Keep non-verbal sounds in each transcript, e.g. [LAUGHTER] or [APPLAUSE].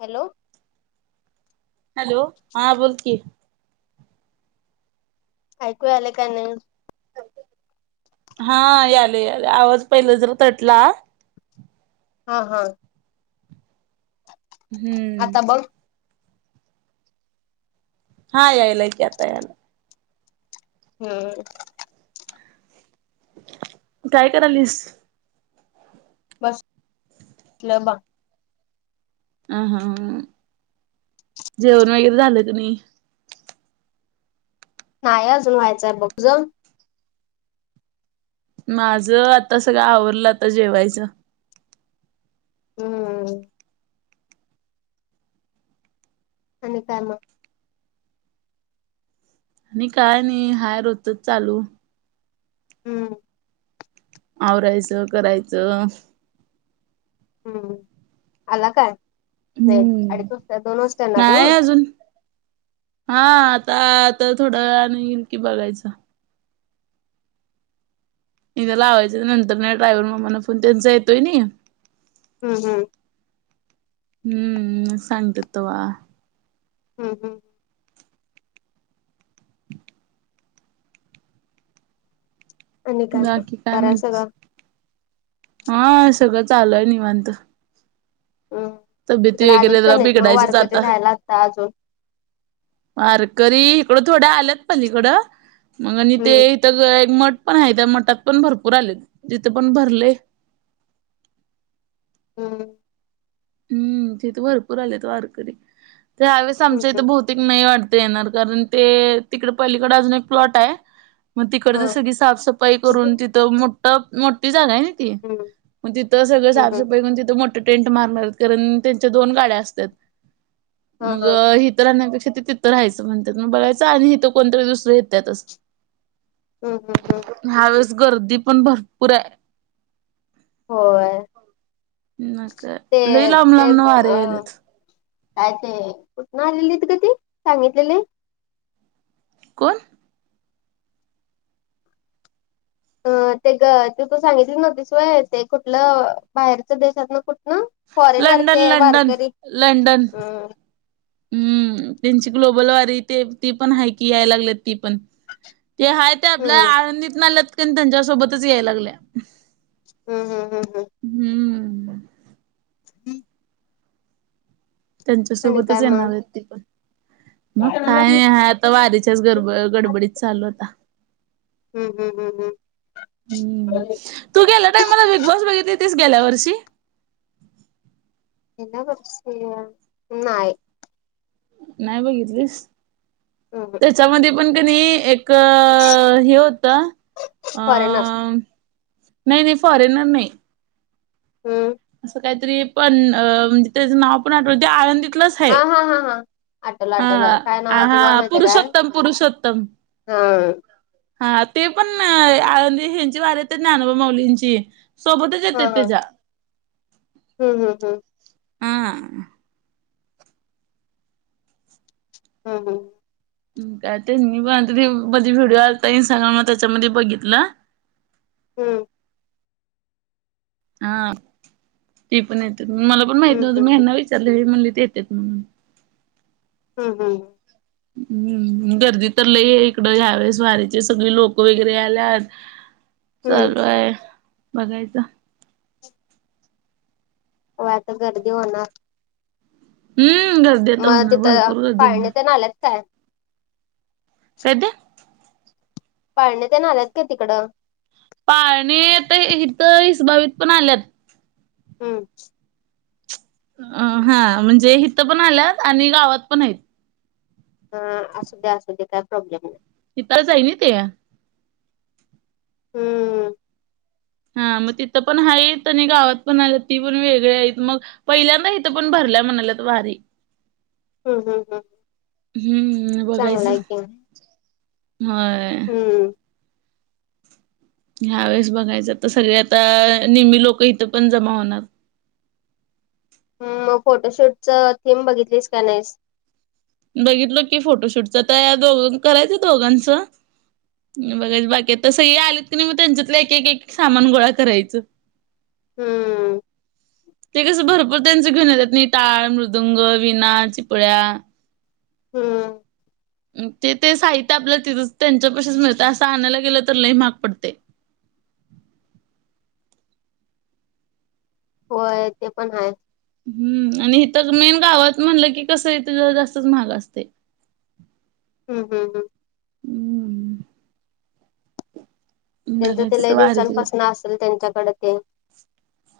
Hello hello हा बोलकी. ऐकू याल का नई? हा यालय यालय आवाज पहिलज रु तटला. हा हा. हम्म. आता बघ हा यायलाय की आता यायला. हम्म. काय करालीस. बसलं बग. [UNINTELLIGIBLE] अ हा जेवण वगैरे झालं क नई? नाइ अजून व्हायचंय बग जावु [UNINTELLIGIBLE] माज आता सगळं आवरलं आताजेवायचं. हम्म. आणि काय मग? णि काय नई हाय रोजचच चालू. हम्म. आवरायचं करायचं. हम्म आला काय नही [UNINTELLIGIBLE] अडीच हम्म वाजता दोन वाजता तु. नाही अजून हा आता तो थोड्या वेळान इन की बघायचं. [UNINTELLIGIBLE] इथ लावायचं नंतर ना ड्रायव्हर माला फोन त्यांचा येतोय नाही. हम्म हम्म. हम्म हम्म सांगतात तवा. हम्म हम्म. आणि मग बाकी काय बरं आहे म्हणतीस सगळं आ सगळं चालुय निवांत. अम्म तब्येती तिकड वगैरे आलेच का जरा नाहीत म बिघडायचीच वारकरी आता राहयला असता अजून. वारकरी इकडं थोड आल्यात पलीकडं मंगआणि ते हम्म ते ग एक मट पण हाय त्या मटात पण भरपूर आलेत तिथ पण भरलय. हम्म. अम्म तिथ भरपूर आल्यात वारकरी यावेळेस हम्म आमच्या इथे हम्म भुत तेक नाही वाढते येणार कारण ते तिकडे पहिलीकडे अजून एक प्लॉट हाय. म हा तिकडची सगळी साफसफाई करून तिथ मोठ्ठ मोठ्ठी जागा हाय नी. ती हम्म म तिथ सगळं हम्म हम्म साफसफाई करून तिथं मोठ टेंट मारणार. कारण त्यांच्या दोन गाड्या असत्यात हा मग हा अ ही इतरांना कशे तीथ राहायचं म्हणात्यात म बाळायच आणि हित कोणतरी दुसरी होत्यातच. हम्म हम्म हम्म. ह्या वेळेस गर्दी पण भरपूर अय. होय न का ते लई लांब ते लांब ब न वारे अ. यायलेत. काय ते कुटन आलेलीत ग ती सांगितलेले. कोण? अ ते ग तू तू सांगितली नव्हतीस वय ते कुटन बाहेरच देशात ना? फॉरेनर लंडन ते लंडन वारकरी लंडन अम्म हम्म त्यांची ग्लोबल वारी ते ती पण हाय की याय लागलेत. ती पण ते हाय ते आपल्या हम्म आळंदीतन आल्यात कण त्यांच्यासोबतच याय लागल्या. हम्म हम्म. हम्म हम्म. हम्म [UNINTELLIGIBLE] आणि काय त्यांच्यासोबतच मग येणार ते पण मग हम्म काय आहात. वारीच्याच गरब गडबडीत चालू होता. हम्म हम्म हम्म हम्म. तू गेला टाई मला बिग बॉस बघितली ती गेल्या वर्षी. ते ना‌ बसूया नाही नाही बघितलीस हम्म त्याच्यामध्ये पण कणी एक हे होतं फाॅरेनस. नाही- नाही फॉरेनर नाही. हम्म असं काहीतरी पण अ म्हणजे त्याचं नाव पण आठवते आळंदीतलंच. आहे हा- हा -हा- हा आटवलं हा आटवलं काय नाव आ, आहे तेझा हा माहिती काय? पुरुषोत्तम पुरुषोत्तम हा.. हा ते पण आळंदी हेंची वारी येत्या ज्ञानोबा माऊलींची. सोबतच हा येतेत हा तेच्या. हम्म -हम्म- हम्म आ. हा हा-हा- हा काय ते मी पण ते मधी व्हिडिओ आता इंस्टाग्रामला त्याच्यामध्ये बघितल. हम्म आ ती पण येत्यात मला पण माहित हम्म हम्म नव्हतं मी हेंना हम्म विचारल म्हणली ते येत्यात म्हणून. हम्म -हम्म हम्म गर्दी तर लई हाय इकडं ह्यावेळेस वारीचे सगळी लोक वगैरे आल्यात. हम्म चालू आय बघायचं. होय आता गर्दी होणार. हम्म गर्दी आता होणार भरपूर गर्दी होणार. [UNINTELLIGIBLE] लंत काय? काय ते? पाळणे तेन आल्यात काय तिकडं? पाळणे आता इथं हिसबावित पण आल्यात. हम्म अ हा म्हणजे इथ पण आल्यात आणि गावात पण आहेत. हा असू दे असू दे काय प्रॉब्लेम नाही. ईथाच हाईनी ते. हम्म हा मग तिथं पण आहेत आणि गावात पण आल्यात ती पण वेगळी आहेत मग पहिल्यांदा इथं पण भरल्या म्हणाल्यात वारी. हम्म -हम्म- हम्म हम्म चांगला बघायचं, आहे की. व्हय. हम्म ह्या वेळेस बघायचं आता सगळी आता नेहमी लोक इथं पण जमा होणार. [INAUDIBLE] हम्म, मग फोटोशूटचं थीम बघितलीस का नाहीस? बघितलो की फोटोशूटच तया -दोघ करायचंय दोघांचं. बघायच बाकी आता सगळी आलीत कनी मग त्यांच्यातलं एक- एक-एक सामान गोळा करायचं. हम्म [INAUDIBLE] ते कसं भर भरपूर त्यांच घेऊन येतात नि टाळ, मृदुंग, विना, चिपळ्या. हम्म ते -ते साहित्य आपल्या तिथंच त्यांच्या पशीच मिळतंय असं आणायला गेलं तर लय महाग पडतय. होय ते पण हाय. हम्म आणि इथं मेन गावात म्हणलं की कसं इथ जरा जास्तच महाग असतय. हम्म -हम्म -हम्म हम्म त्यांच ते बघायचं तर लय वारीच दिवसांपासन असेल त्यांच्याकडे ते.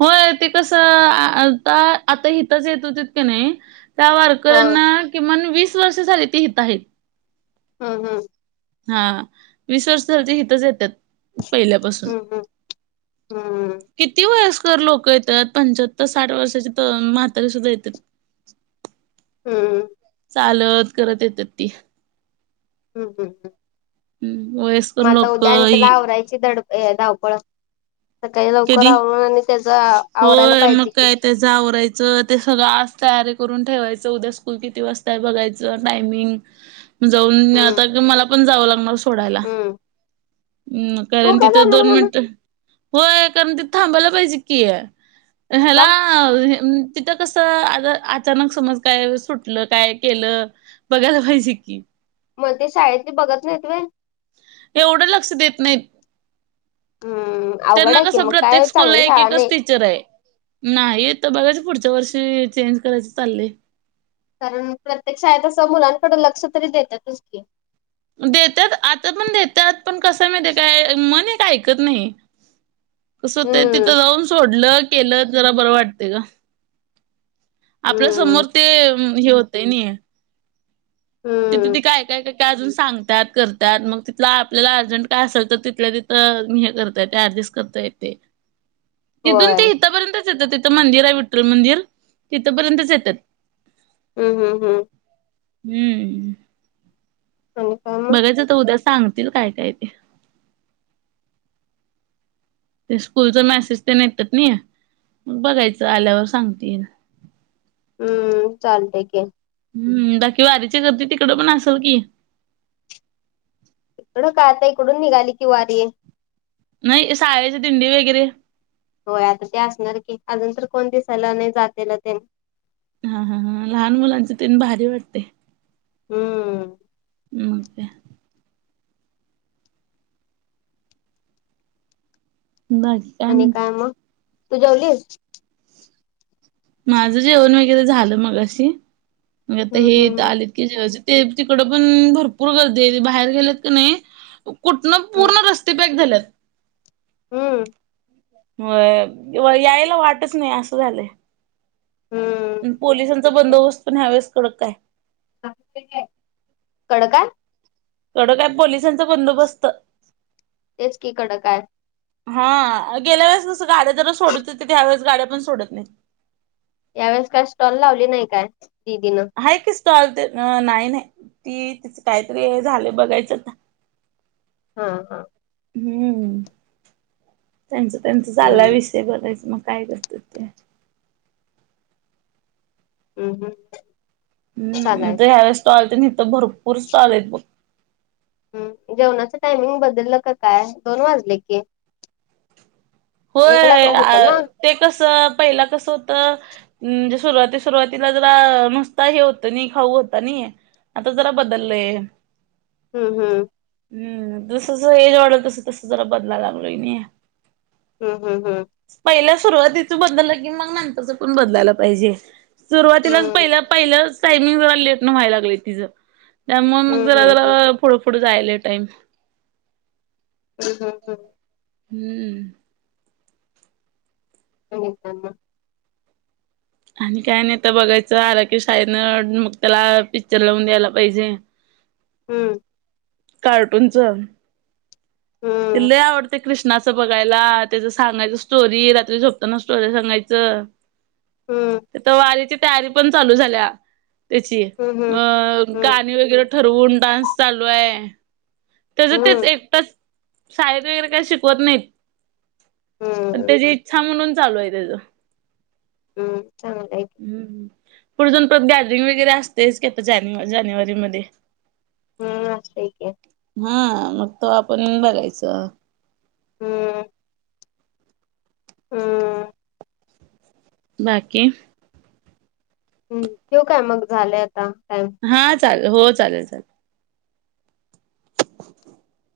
होय ते कसं आता- आता हितच येत होतित कने, त्या हा वारकऱ्यांना किमान वीस वर्ष झाली ते हित आहेत. हम्म हम्म. हा हा वीस वर्ष झाल ते हितच येतात पहिल्यापासून. हम्म हम्म हम्म किती वयस्कर लोक येतात पंच्याहत्तर, साठ वर्षाची तर म्हातारी सुद्धा येतात. हम्म हम्म चालत करत येत्यात ती. हम्म हम्म हम्म वयस्कर लोक ई ड धावपळ सकाळी लवकर कधी आवरून आणि त्याचा आवरायला होय मग पाहिजे कि. काय त्याच आवरायचं ते सगळं आज तयारी करून ठेवायचं उद्या स्कूल किती वाजता आहे बघायचं टायमिंग जाऊन हम्म आता मला पण जावं लागणार सोडायला. हम्म हम्म तू कारण का तिथं जाणार दोन म्हण मिनिट होय कारण तिथ थांबायला पाहिजे की. हेला का तिथं कस आ अचानक समज काय सुटलं काय केलं बघायला पाहिज की. मग ते शाळेतली बघत नाहीत होय. एवढं लक्ष देत नाहीत. हम्म हम्म अवघड त्यांना आहे की कसं मग प्रत्येक काय स्कूलला चांगली एक शाळा एकच नाही टीचर हाय. नाही तर बघायचं पुढच्या वर्षी चेंज करायचं चाललंय. कारण प्रत्येक शाळेत कसं मुलांकड लक्ष तरी देतातच की देतात आता पण देतात पण कसं नाही काय मण एक ऐकत नाही. स्वतः ते हम्म तिथं जाऊन सोडलं केलं जरा बरं वाटतयं ग. आपल्या हम्म समोर ते हे होतय नि. तिथं हम्म ते काय काय काय ते अजून सांगतात करात मग तिथ आपल्याला अर्जंट काय असेल तर तिथल्या तिथं हे करत्यात अडजेस्ट करता येत तीथून होय ते इथपर्यंत तिथं मंदिर आहे विठ्ठल मंदिर तिथंपर्यंतच येत्यात. हम्म हम्म हम्म हम्म हो बघायचं तर उद्या सांग तिथं काय काय ते ते स्कूलचा मेसेज ते येतात नाही मग बघायचं आल्यावर सांगतील. हम्म चालतय की. हम्म बाकी वारीची गर्दी तिकड पण असल की. खर काय आता इकडून निघाली की वारी. नाही शाळेचे दिंडी वगैरे होय आता ते असणार की अजून तर कोण दिसायला नाही जातेल तेन. हा हा हा लहान मुलांच तेन भारी वाटतयं. हम्म मग त्या बस आणि काय मग तू जेवलीस. माझं जेवण वगैरे झालं मघाशी मी आता हे हम्म इथ हम्म आली जे ते तिकड पण भरपूर गर्दी बाहेर गेलेत क नाही कुठनं हम्म पूर्ण रस्ते पॅक झाल्यात. हम्म व्हय यायला वाटच नाही असं झालंय. हम्म पण पोलिसांचा बंदोबस्त पण ह्यावेळेस कडक काय. कडं काय? कडक हाय, पोलिसांचा बंदोबस्त. तेच की कडक काय. हा, गेल्या वेळेस कसं गाड्या जरा सोडत होते, ते त्यावेेळेस गाड्या पण सोडत नाही. यावेेळेस काय स्टॉल लावली नाही काय दिदीनं? आहे की स्टॉल ते, नाय नाय ती तिच काहीतरी झालय बघायचं आता. [INAUDIBLE] हा हा हम्म. त्यांचं त्यांचं हम्म चाललाय विष ते बरंयच, मग काय करत ते? म हम्म हम्म, चालाय त ह्यावेळीस स्टॉल तर हिथं भरपूर स्टॉल आहेत बघ. हम्म, जेवणाचं टायमिंग बदललं का काय? दोन वाजले की. एक ला होय, होत ना ते कसं पहिला कसं होतं म म्हणजे सुरुवाती सुरुवातीला जरा नुसता हे होतं नाय खाऊ होता नाय. आता जरा बदललंय‌. हम्म हम्म हम्म, जसं जसं एज वाढल तसं तसं जरा बदला लागलोय नि. हम्म हम्म हम्म पहिल्या सुरुवातीचं बदललं की मग नंतरच पण बदलायला पाहिजे, सुरुवातीलाच पहिल्या पहिल्याच टाईमिंगला लेट न व्हायला लागलंय तिच, त्यामुळं मग हम्म जरा हम्म जरा पुढं पु पुढं जायलय टाईम. हम्म हम्म हम्म [UNINTELLIGIBLE] आणि काय नाही, आता बघायचं आला की शाळतनं मग त्याला पिक्चर लावून द्यायला पाहिजे. हम्म कार्टूनचं त्याला हम्म लय आवडतंय. कृष्णाचं बघायला, त्याचं सांगायचं स्टोरी रात्री झोपताना स्टोऱ्या सांगायचं. हम्म आता वारीची तयारी पण चालू झाल्या. त्याची, हम्म हम्म अ हम्म गाणी वगैरे ठरवून डान्स चालू आहे. त्याचं हम्म तेच हम्म एकटाच, शाळेत वगैरे काही शिकवत नाहीत. अन हम्म त्याची इच्छा म्हणून चालू आहे त्याचं. हम्म, चांगला आहे की. हम्म हम्म, पुढं जाऊन परत गॅद्रिंग वगैरे असतेच कि, आता जानेव जानेवारी मध्ये. हम्म, असतंय की. हा मग तो आपण बघायचं. हम्म हम्म बाकी? हम्म, ठेऊ काय मग? झालंय आता टायम. हा चालेल, हो चालेल चालेल. [INAUDIBLE]